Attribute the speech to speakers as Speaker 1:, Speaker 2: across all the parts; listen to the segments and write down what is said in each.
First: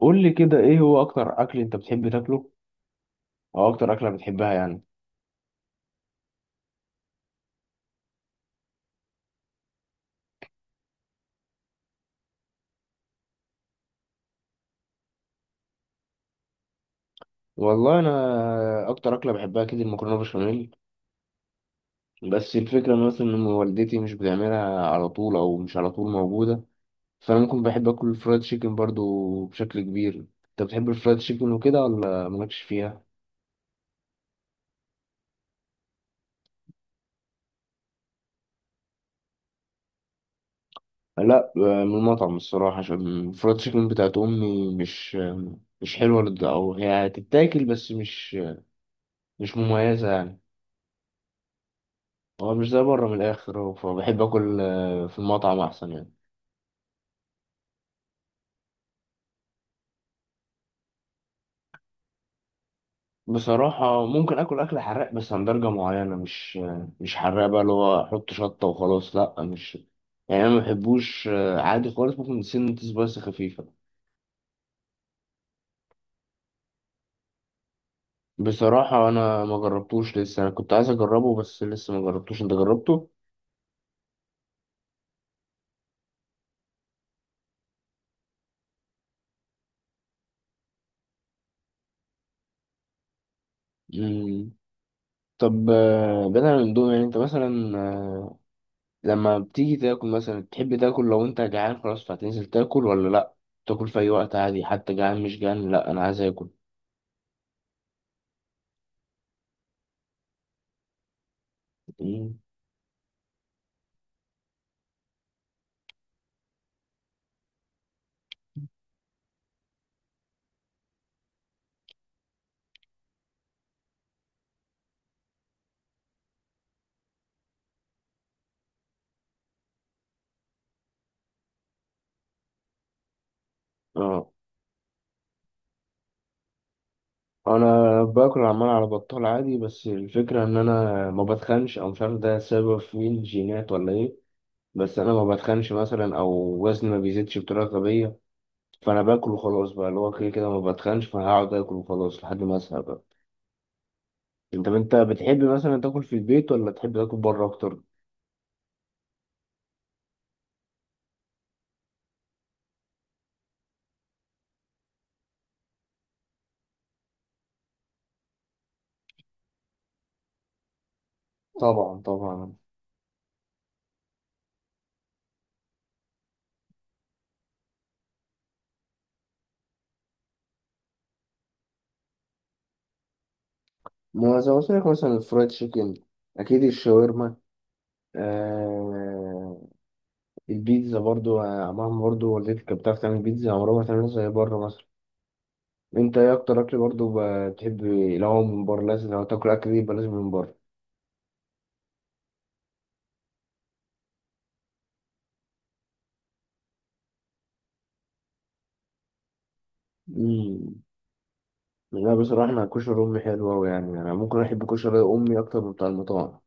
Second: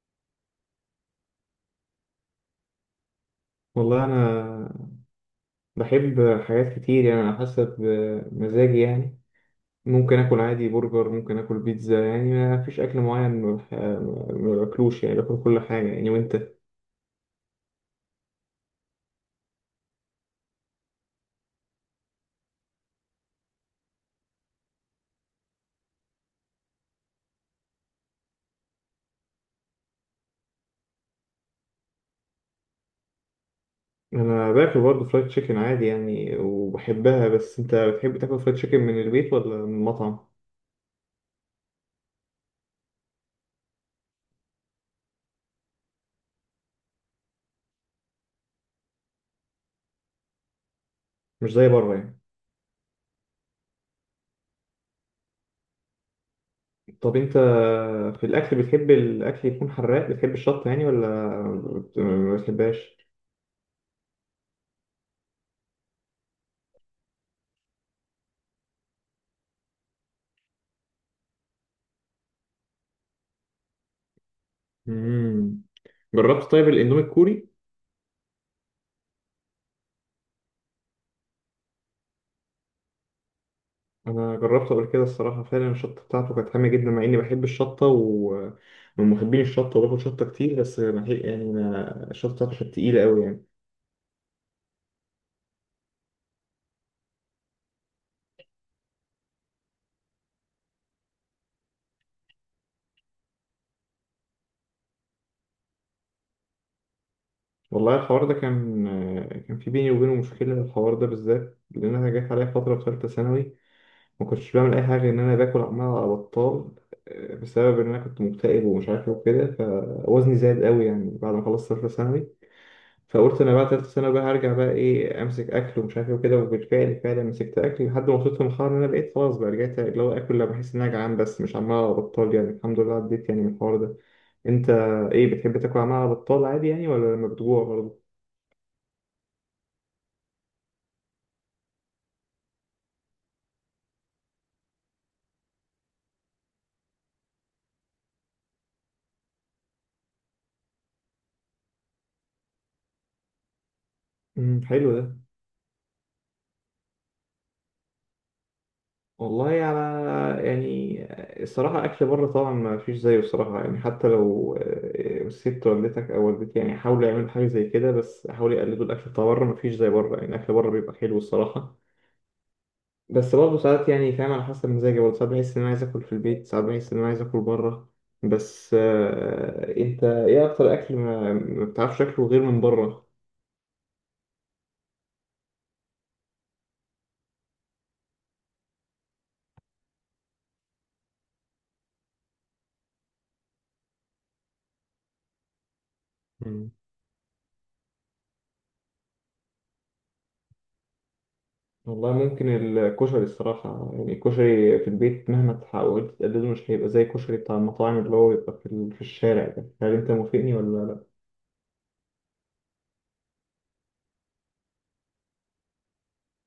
Speaker 1: قول لي كده، ايه هو اكتر اكل انت بتحب تاكله او اكتر
Speaker 2: والله
Speaker 1: اكله بتحبها يعني؟
Speaker 2: أنا بحب حاجات كتير يعني على حسب مزاجي يعني. ممكن آكل عادي برجر، ممكن آكل بيتزا يعني ما فيش أكل معين ما باكلوش يعني باكل كل حاجة يعني. وأنت؟
Speaker 1: والله انا اكتر اكله بحبها كده المكرونه بشاميل. بس الفكره إن مثلا ان والدتي مش بتعملها على طول، او مش على طول موجوده. فانا ممكن بحب اكل الفرايد تشيكن برضو بشكل كبير. انت بتحب الفرايد تشيكن وكده ولا مالكش فيها؟
Speaker 2: أنا باكل برضه فرايد تشيكن عادي يعني وبحبها، بس أنت بتحب تاكل فرايد تشيكن من البيت ولا من المطعم؟
Speaker 1: لا، من المطعم الصراحه، عشان الفرايد تشيكن بتاعت امي مش حلوه او هي هتتاكل بس مش مميزه يعني.
Speaker 2: مش زي بره يعني.
Speaker 1: هو مش زي بره من الاخر، هو فبحب اكل في المطعم احسن يعني.
Speaker 2: طب أنت في الأكل بتحب الأكل يكون حراق، بتحب الشطة يعني، ولا ما بتحبهاش؟
Speaker 1: بصراحة ممكن اكل اكل حراق بس عن درجة معينة، مش حراق بقى، اللي هو احط شطة وخلاص، لا مش. يعني انا ما بحبوش، عادي خالص، ممكن سنة سبايس خفيفة.
Speaker 2: مم. جربت طيب الإندومي الكوري؟
Speaker 1: بصراحة انا ما جربتوش لسه، انا كنت عايز اجربه بس لسه ما جربتوش، انت جربته؟
Speaker 2: انا جربت قبل كده الصراحه، فعلا الشطه بتاعته كانت حاميه جدا مع اني بحب الشطه ومن محبين الشطه وباكل شطه كتير، بس ما هي- يعني ما الشطه بتاعته كانت تقيله قوي يعني.
Speaker 1: مم. طب، بدل من دول يعني انت مثلا لما بتيجي تاكل مثلا تحب تاكل، لو انت جعان خلاص فهتنزل تاكل ولا لا؟ تاكل في اي وقت عادي، حتى جعان مش جعان، لا انا عايز اكل.
Speaker 2: والله الحوار ده كان في بيني وبينه مشكله، الحوار ده بالذات، لان انا جات
Speaker 1: مم.
Speaker 2: عليا فتره في ثالثه ثانوي ما كنتش بعمل اي حاجه غير ان انا باكل عمال على بطال، بسبب ان انا كنت مكتئب ومش عارف ايه وكده، فوزني زاد قوي يعني. بعد ما خلصت ثالثه ثانوي فقلت انا بقى تالتة سنة بقى، هرجع بقى ايه، امسك اكل ومش عارف ايه وكده، وبالفعل فعلا مسكت اكل لحد ما وصلت لمرحلة ان انا بقيت خلاص بقى، رجعت اللي هو اكل لما بحس ان انا جعان بس مش عمال على بطال يعني، الحمد لله عديت يعني من الحوار ده.
Speaker 1: اه.
Speaker 2: انت ايه، بتحب تاكل عمال على بطال عادي يعني، ولا لما بتجوع
Speaker 1: انا
Speaker 2: برضه؟
Speaker 1: باكل عمال على بطال عادي، بس الفكره ان انا ما بتخنش، او مش عارف ده سبب مين، جينات ولا ايه. بس انا ما بتخنش مثلا، او وزني ما بيزيدش بطريقه غبيه. فانا باكل وخلاص بقى، اللي هو كده كده ما بتخنش، فهقعد اكل وخلاص لحد ما اسهى بقى.
Speaker 2: امم،
Speaker 1: انت
Speaker 2: حلو
Speaker 1: انت
Speaker 2: ده.
Speaker 1: بتحب مثلا تاكل في البيت ولا تحب تاكل بره اكتر؟
Speaker 2: والله على يعني الصراحة، أكل بره طبعا ما فيش زيه الصراحة يعني. حتى لو ست والدتك أو والدتي يعني حاولوا يعملوا حاجة زي كده، بس حاولوا يقلدوا الأكل بتاع بره، ما فيش زي بره يعني، الأكل بره بيبقى حلو الصراحة.
Speaker 1: طبعا طبعا.
Speaker 2: بس برضه ساعات يعني، فاهم، على حسب مزاجي برضه، ساعات بحس إن أنا عايز آكل في البيت، ساعات بحس إن أنا عايز آكل بره. بس أنت إيه أكتر أكل ما بتعرفش تاكله غير من بره؟
Speaker 1: ما زي ما قلت لك مثلا الفرايد تشيكن، اكيد الشاورما، آه البيتزا برضو، مهما برضو والدتك كانت بتعرف تعمل بيتزا عمرها ما تعملها زي بره مثلا. انت ايه اكتر
Speaker 2: مم.
Speaker 1: اكل برضو بتحب؟ لو هو من بره لازم لو تاكل اكل دي يبقى لازم من بره.
Speaker 2: والله ممكن الكشري الصراحة يعني، الكشري في البيت مهما تحاول تقلده مش هيبقى زي الكشري بتاع المطاعم اللي هو بيبقى في الشارع ده. هل أنت موافقني
Speaker 1: امم.
Speaker 2: ولا لأ؟
Speaker 1: لا، بصراحه انا كشري امي حلو قوي، يعني انا ممكن احب كشري امي اكتر من بتاع المطاعم.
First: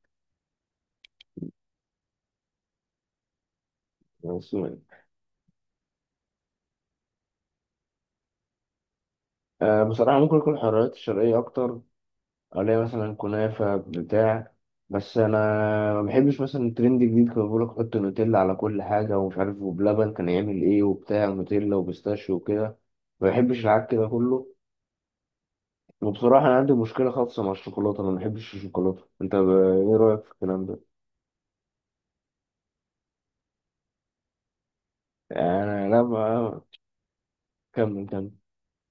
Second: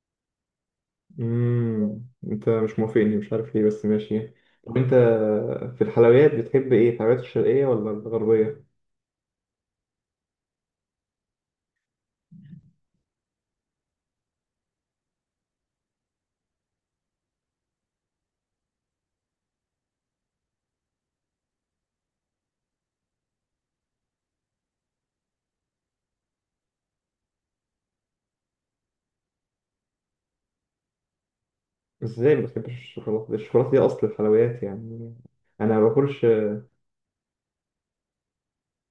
Speaker 2: مم. أنت مش موافقني، مش عارف ليه، بس ماشي.
Speaker 1: يعني. بس.
Speaker 2: طب أنت في الحلويات بتحب إيه؟ الحلويات الشرقية ولا الغربية؟
Speaker 1: بصراحه ممكن اكل الحلويات الشرقيه اكتر. عليها مثلا كنافة بتاع. بس أنا ما بحبش مثلا الترند الجديد، كان بيقولك حط نوتيلا على كل حاجة، ومش عارف، وبلبن كان يعمل إيه، وبتاع نوتيلا وبيستاشيو وكده. ما بحبش العك ده كله. وبصراحة أنا عندي مشكلة خاصة مع الشوكولاتة، أنا ما بحبش الشوكولاتة، أنت إيه رأيك في الكلام ده؟
Speaker 2: ازاي ما بتحبش الشوكولاته، الشوكولاته دي اصل الحلويات يعني. انا
Speaker 1: أنا،
Speaker 2: ما
Speaker 1: لا،
Speaker 2: باكلش،
Speaker 1: ما. كمل كمل.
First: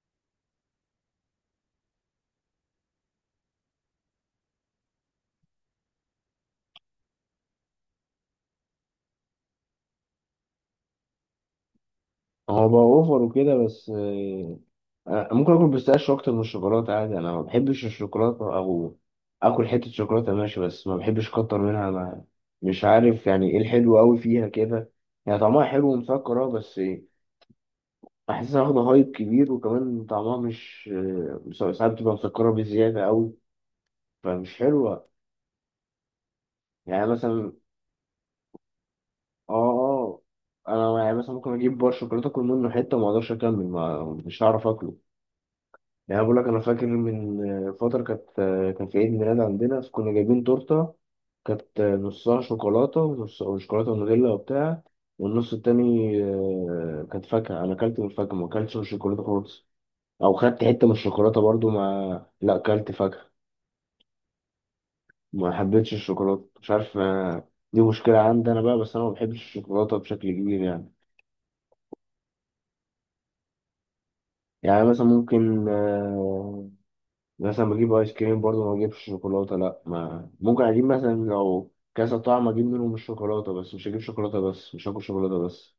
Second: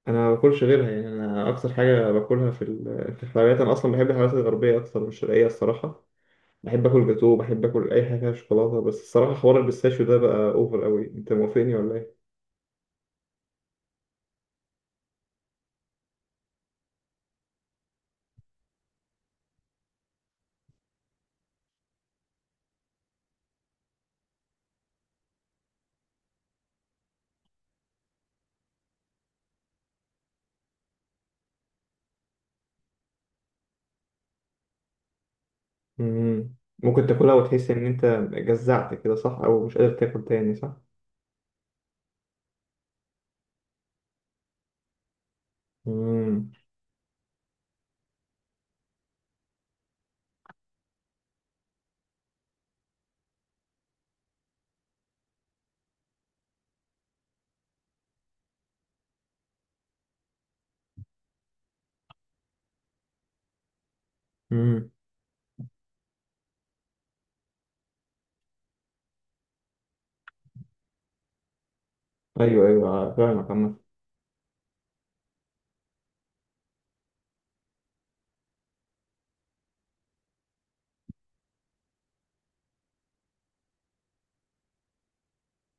Speaker 2: انا ما باكلش غيرها يعني. انا اكتر حاجه باكلها في الحلويات، انا اصلا بحب الحلويات الغربيه اكتر من الشرقيه الصراحه. بحب اكل جاتوه، بحب اكل اي حاجه فيها شوكولاته، بس الصراحه حوار البيستاشيو ده بقى اوفر قوي. انت موافقني ولا ايه؟
Speaker 1: هو بقى أوفر وكده، بس. أنا ممكن اكل بيستاشيو اكتر من الشوكولاته عادي. انا ما بحبش الشوكولاته، او اكل حته شوكولاته ماشي، بس ما بحبش اكتر منها. ما مش عارف يعني ايه الحلو قوي فيها كده. يعني طعمها حلو ومسكر اه، بس. بحسها واخده هايب كبير، وكمان طعمها مش، ساعات بتبقى مسكره بزياده قوي. فمش حلوه.
Speaker 2: مم.
Speaker 1: يعني
Speaker 2: ممكن تاكلها
Speaker 1: مثلا.
Speaker 2: وتحس ان انت جزعت كده صح،
Speaker 1: اه،
Speaker 2: او مش قادر
Speaker 1: اه.
Speaker 2: تاكل تاني صح.
Speaker 1: انا يعني مثلا ممكن اجيب بار شوكولاته، اكل منه حته وما اقدرش اكمل، ما مش هعرف اكله. يعني أنا بقول لك،
Speaker 2: امم.
Speaker 1: انا فاكر من فتره كان في عيد ميلاد عندنا فكنا جايبين تورته. كانت نصها شوكولاته ونص وشوكولاته ونوتيلا وبتاع. والنص التاني كانت فاكهه. انا اكلت من الفاكهه، ما اكلتش من الشوكولاته خالص. او خدت حته من الشوكولاته برضو، لا اكلت فاكهه.
Speaker 2: امم.
Speaker 1: ما حبيتش الشوكولاته، مش عارف، دي مشكله عندي انا بقى، بس انا ما بحبش الشوكولاته بشكل كبير يعني.
Speaker 2: ايوه ايوه فاهمك عامة.
Speaker 1: يعني مثلا ممكن مثلا بجيب ايس كريم برضه ما بجيبش شوكولاته، لا ما، ممكن اجيب مثلا لو كذا طعم اجيب منهم الشوكولاته بس، مش هجيب شوكولاته بس، مش هاكل شوكولاته بس.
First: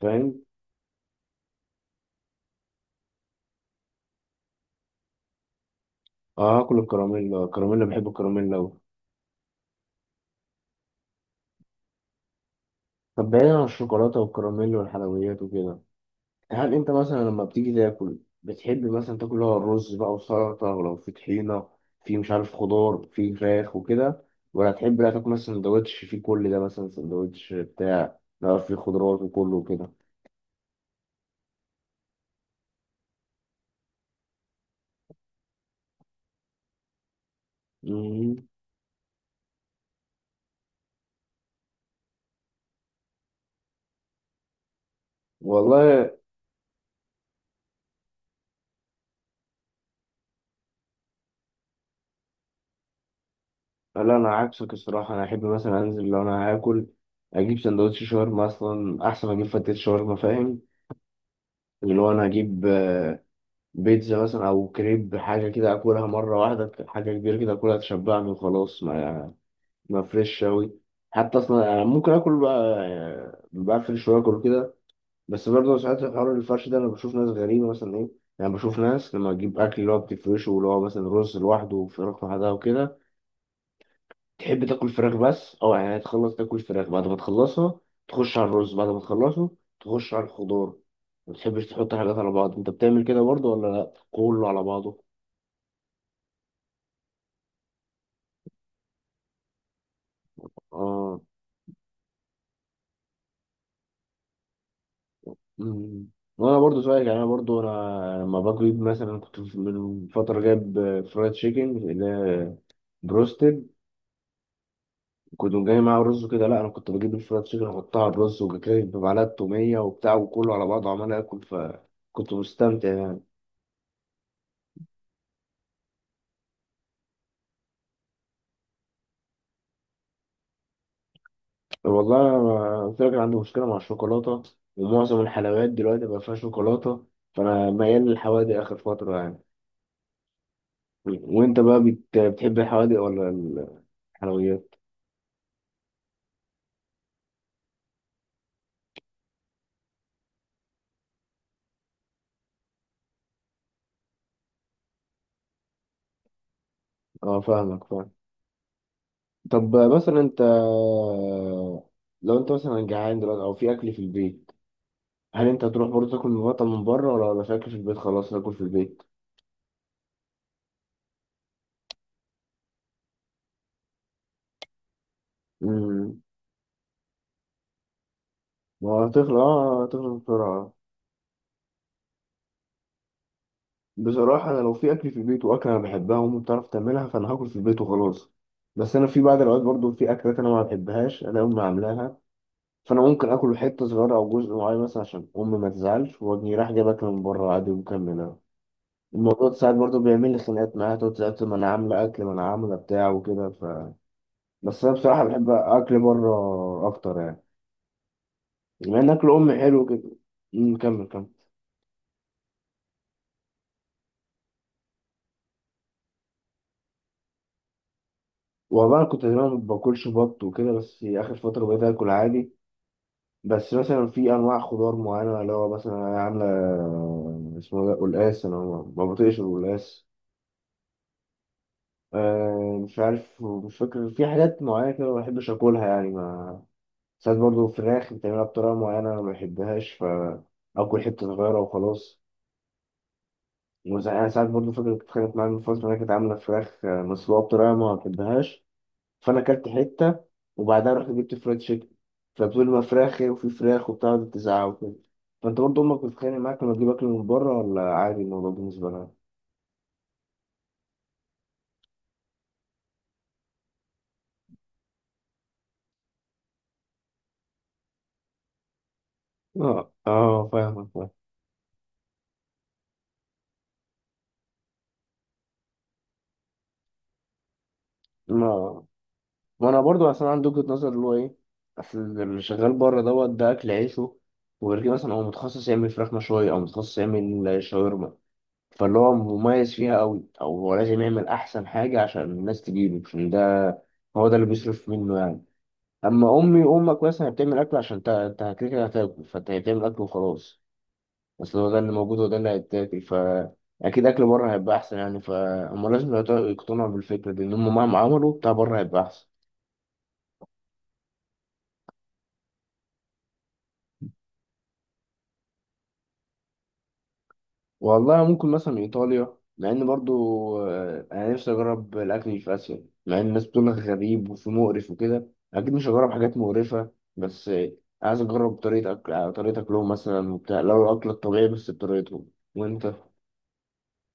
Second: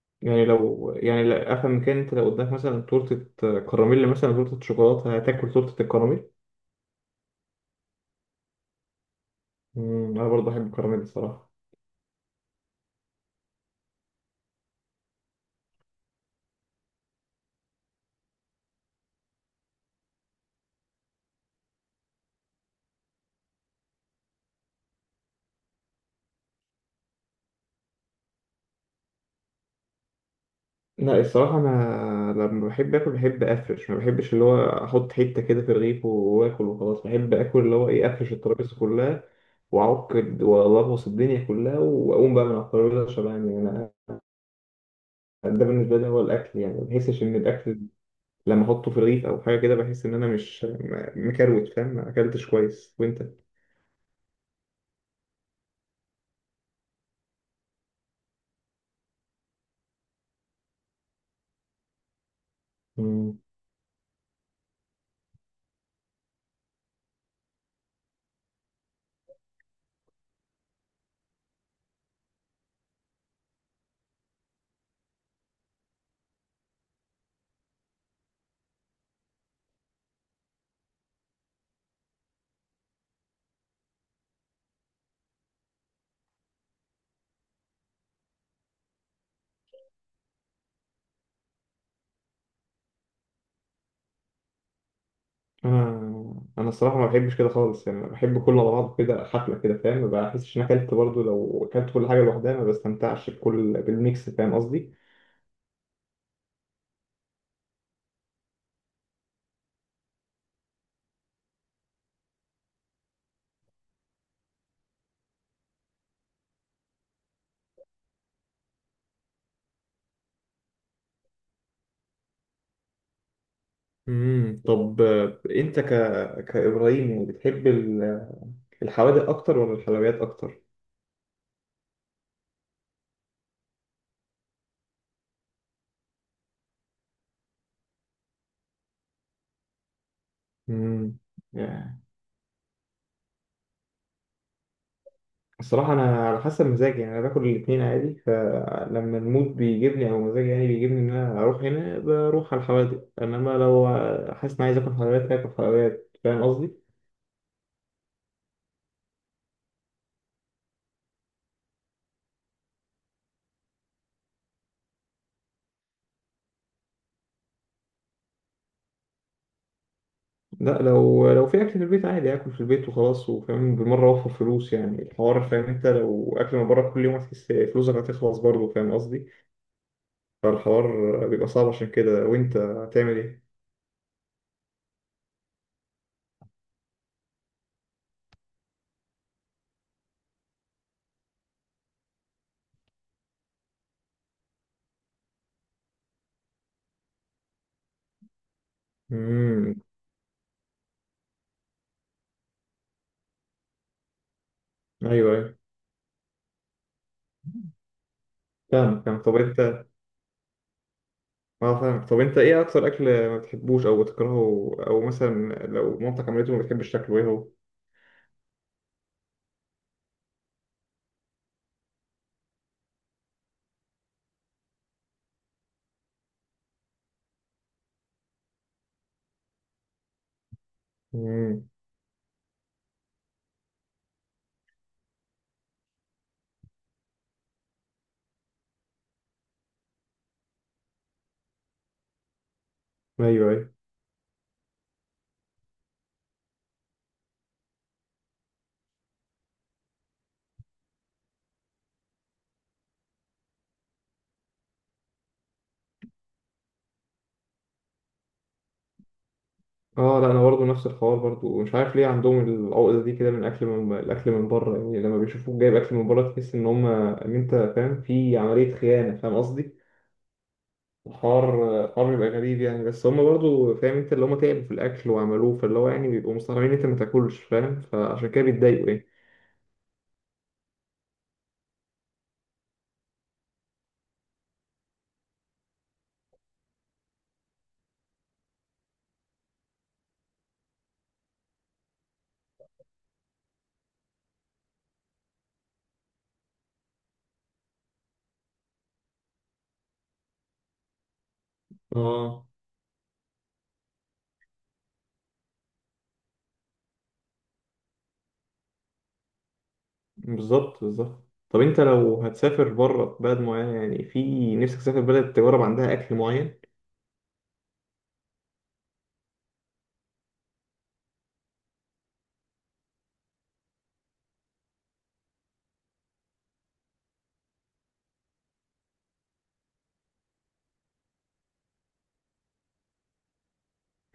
Speaker 1: فاهم.
Speaker 2: يعني لو يعني، لا افهم من، كان انت لو قدامك مثلا تورته كراميل مثلا، تورته شوكولاته، هتاكل تورته الكراميل.
Speaker 1: اه، هاكل الكراميل. الكراميل بحب الكراميل أوي.
Speaker 2: امم، انا برضه بحب الكراميل الصراحه.
Speaker 1: طب، بعيدا عن الشوكولاته والكراميل والحلويات وكده، هل انت مثلا لما بتيجي تاكل بتحب مثلا تاكل اللي هو الرز بقى وسلطه، ولو في طحينه، في مش عارف خضار، في فراخ وكده؟ ولا تحب لا تاكل مثلا سندوتش فيه كل ده، مثلا سندوتش بتاع لا، في خضروات وكله وكده؟
Speaker 2: لا الصراحه انا لما بحب اكل بحب افرش، ما بحبش اللي هو احط حته كده في رغيف واكل وخلاص. بحب اكل اللي هو ايه، افرش
Speaker 1: مم.
Speaker 2: الترابيزه كلها، واعك والغوص الدنيا كلها، واقوم بقى من على الترابيزه شبعان يعني. انا ده بالنسبه لي
Speaker 1: والله
Speaker 2: هو الاكل يعني. ما بحسش ان الاكل لما احطه في رغيف او حاجه كده، بحس ان انا مش م- مكروت فاهم، ما اكلتش كويس. وانت؟
Speaker 1: لا، انا عكسك الصراحه. انا احب مثلا انزل لو انا هاكل اجيب سندوتش شاورما اصلا، احسن ما اجيب فتت شاورما، فاهم؟ اللي هو انا هجيب بيتزا مثلا او كريب، حاجه كده اكلها مره واحده، حاجه كبيره كده اكلها تشبعني وخلاص، ما فريش اوي. حتى اصلا انا ممكن اكل بقى، بفرش واكل كده. بس برضه ساعات الحوار الفرش ده، انا بشوف ناس غريبه مثلا، ايه. يعني بشوف ناس لما تجيب اكل اللي هو بتفرشه، واللي هو مثلا رز لوحده وفراخ لوحدها وكده. تحب تاكل فراخ بس اه يعني، تخلص تاكل فراخ بعد ما تخلصها، تخش على الرز بعد ما تخلصه، تخش على الخضار. ما بتحبش تحط حاجات على بعض؟ انت بتعمل كده برضه ولا لا، كله على بعضه؟
Speaker 2: انا الصراحه ما بحبش كده خالص يعني، بحب كله على بعضه كده، حفله كده فاهم. ما بحسش ان أنا اكلت
Speaker 1: اه.
Speaker 2: برضه لو اكلت كل حاجه لوحدها، ما بستمتعش بالميكس فاهم قصدي.
Speaker 1: أمم. وانا برضه زيك يعني. انا برضه انا لما بجيب مثلا كنت من فتره جايب فرايد تشيكن، اللي هي بروستد. كنت جاي معاه رز وكده، لا انا كنت بجيب الفرايد تشيكن احطها على الرز وكده بمعلقه توميه وبتاع، وكله على بعضه عمال اكل، فكنت مستمتع يعني.
Speaker 2: امم. طب انت كابراهيم يعني بتحب الحوادق اكتر ولا الحلويات اكتر؟
Speaker 1: والله أنا قلت لك، أنا عندي مشكلة مع الشوكولاتة. ومعظم الحلويات دلوقتي بقى فيها شوكولاتة. فأنا ميال للحوادق آخر فترة يعني.
Speaker 2: امم.
Speaker 1: وأنت بقى
Speaker 2: يعني
Speaker 1: بتحب الحوادق ولا الحلويات؟
Speaker 2: الصراحه انا على حسب مزاجي يعني، انا باكل الاثنين عادي، فلما المود بيجيبني او مزاجي يعني بيجيبني ان انا اروح هنا بروح على الحوادق، انما لو حاسس ان عايز اكل حلويات اكل حلويات، فاهم قصدي.
Speaker 1: أه، فاهمك فاهم. طب مثلا أنت، لو أنت مثلا جعان دلوقتي أو في أكل في البيت، هل أنت هتروح برضه تاكل من بره، ولا في أكل في البيت خلاص تاكل في البيت؟
Speaker 2: لا لو في اكل في البيت عادي اكل في البيت وخلاص، وفاهم بالمره اوفر فلوس يعني الحوار، فاهم، انت
Speaker 1: امم.
Speaker 2: لو اكل من بره كل يوم هتحس فلوسك هتخلص برضه
Speaker 1: ما
Speaker 2: فاهم قصدي.
Speaker 1: هتخلص، أه هتخلص بسرعة.
Speaker 2: فالحوار بيبقى صعب عشان كده. وانت هتعمل ايه؟
Speaker 1: بصراحة أنا لو في أكل في البيت وأكلة أنا بحبها وأمي بتعرف تعملها، فأنا هاكل في البيت وخلاص. بس أنا في بعض الأوقات برضو في أكلات أنا ما بحبهاش أنا، أمي عاملاها. فأنا ممكن آكل حتة صغيرة أو جزء معين مثلا، عشان أمي ما تزعلش، وأجي رايح جايب أكل من بره عادي ومكملها. الموضوع ده ساعات
Speaker 2: امم.
Speaker 1: برضو بيعمل لي خناقات معاها، تقعد تسأل ما أنا عاملة أكل، ما أنا عاملة بتاع وكده بس أنا
Speaker 2: ايوه
Speaker 1: بصراحة بحب
Speaker 2: ايوه
Speaker 1: أكل بره أكتر يعني، بما
Speaker 2: فاهم
Speaker 1: إن
Speaker 2: فاهم.
Speaker 1: أكل
Speaker 2: طب
Speaker 1: أمي حلو
Speaker 2: انت.
Speaker 1: كده. أمم، كمل كمل.
Speaker 2: اه فاهم. طب انت ايه اكتر اكل ما بتحبوش او بتكرهه، او مثلا لو مامتك عملته ما بتحبش تاكله، ايه هو؟
Speaker 1: والله أنا كنت زمان ما باكلش بط وكده، بس آخر فترة بقيت آكل عادي. بس مثلا في انواع خضار معينه اللي هو مثلا عامله اسمه ده قلقاس. انا ما بطيقش القلقاس.
Speaker 2: امم.
Speaker 1: مش عارف، مش فاكر، في حاجات معينه كده ما بحبش اكلها يعني ما ساعات برضه فراخ بتعملها بطريقه معينه انا ما بحبهاش، فاكل حته صغيره وخلاص.
Speaker 2: ايوه ايوه.
Speaker 1: يعني ساعات برضه فاكر كنت اتخانقت معايا من فتره إنها كانت عامله فراخ مسلوقه بطريقه ما بحبهاش. فانا اكلت حته. وبعدها رحت جبت فرايد تشيكن. فبتقول لي ما فراخي وفي فراخ وبتاع، وقعدت تزعق وكده. فانت برضه امك بتتخانق معاك لما تجيب اكل من بره، ولا عادي الموضوع بالنسبه لها؟
Speaker 2: اه لا انا برضه نفس الحوار برضه، ومش عارف ليه عندهم العقده دي كده من الاكل، من الاكل من بره يعني. لما بيشوفوك جايب اكل من بره تحس ان هم، ان انت فاهم، في عمليه خيانه فاهم قصدي.
Speaker 1: اه، اه، فاهمك فاهم.
Speaker 2: الحوار الحوار بيبقى غريب يعني، بس هم برضه فاهم انت اللي، هم تعبوا في الاكل وعملوه، فاللي هو يعني بيبقوا مستغربين إن انت ما تاكلش فاهم، فعشان كده
Speaker 1: ما
Speaker 2: بيتضايقوا يعني.
Speaker 1: ما انا برضو اصلا عندي وجهة نظر اللي هو ايه. اصل اللي شغال بره دوت ده اكل عيشه. وغير كده مثلا هو متخصص يعمل فراخ مشوية، او متخصص يعمل شاورما، فاللي هو مميز فيها قوي، او هو لازم يعمل احسن حاجة عشان الناس تجيبه، عشان ده هو ده اللي بيصرف منه يعني. اما امي وامك مثلا بتعمل اكل عشان انت كده كده هتاكل، فانت هي بتعمل اكل وخلاص. بس هو ده اللي موجود وده
Speaker 2: اه.
Speaker 1: اللي هيتاكل اكيد اكل بره هيبقى احسن يعني، فهم لازم يقتنعوا بالفكره دي، ان هم مهما عملوا بتاع بره هيبقى احسن.
Speaker 2: بالظبط بالظبط. طب انت لو هتسافر بره بلد معينه يعني، في نفسك تسافر بلد تجرب عندها اكل معين؟
Speaker 1: والله ممكن مثلا ايطاليا، مع ان برضو انا نفسي اجرب الاكل اللي في اسيا، مع ان الناس بتقول لك غريب وفي مقرف وكده. اكيد مش هجرب حاجات مقرفه. بس عايز اجرب طريقه اكلهم مثلا وبتاع، لو الاكل الطبيعي بس بطريقتهم. وانت؟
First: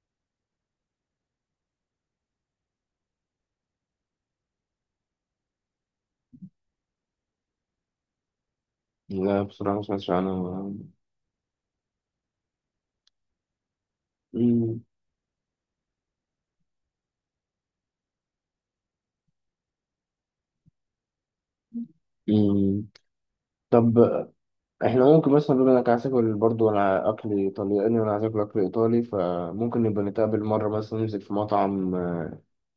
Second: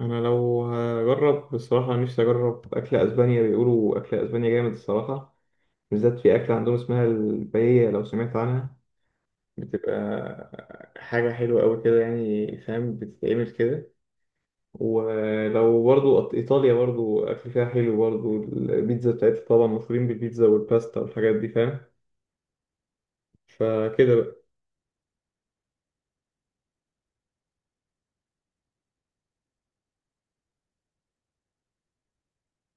Speaker 2: انا لو هجرب بصراحه نفسي اجرب اكل اسبانيا، بيقولوا اكل اسبانيا جامد الصراحه، بالذات في اكله عندهم اسمها الباييه لو سمعت عنها.
Speaker 1: لا، بصراحة ما سمعتش عنها.
Speaker 2: بتبقى حاجه حلوه قوي كده يعني فاهم، بتتعمل كده.
Speaker 1: مم.
Speaker 2: ولو برضو ايطاليا برضو اكل فيها حلو برضو، البيتزا بتاعتها طبعا مشهورين بالبيتزا والباستا والحاجات دي فاهم.
Speaker 1: مم. طب
Speaker 2: فكده بقى.
Speaker 1: احنا ممكن مثلا بما انك عايز تاكل برضه انا اكل ايطالياني، وانا عايز اكل اكل ايطالي، فممكن نبقى نتقابل مرة مثلا، ننزل في مطعم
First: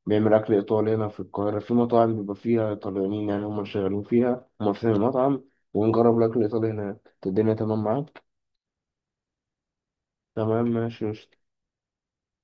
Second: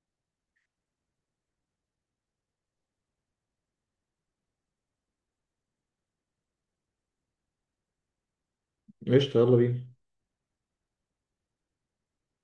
Speaker 1: بيعمل اكل ايطالي هنا في القاهرة، في مطاعم بيبقى فيها ايطاليانيين، يعني هم اللي شغالين فيها، هم فاتحين المطعم. ونجرب الاكل الايطالي هناك، الدنيا تمام معاك؟
Speaker 2: قشطه يلا بينا.
Speaker 1: تمام، ماشي، قشطة.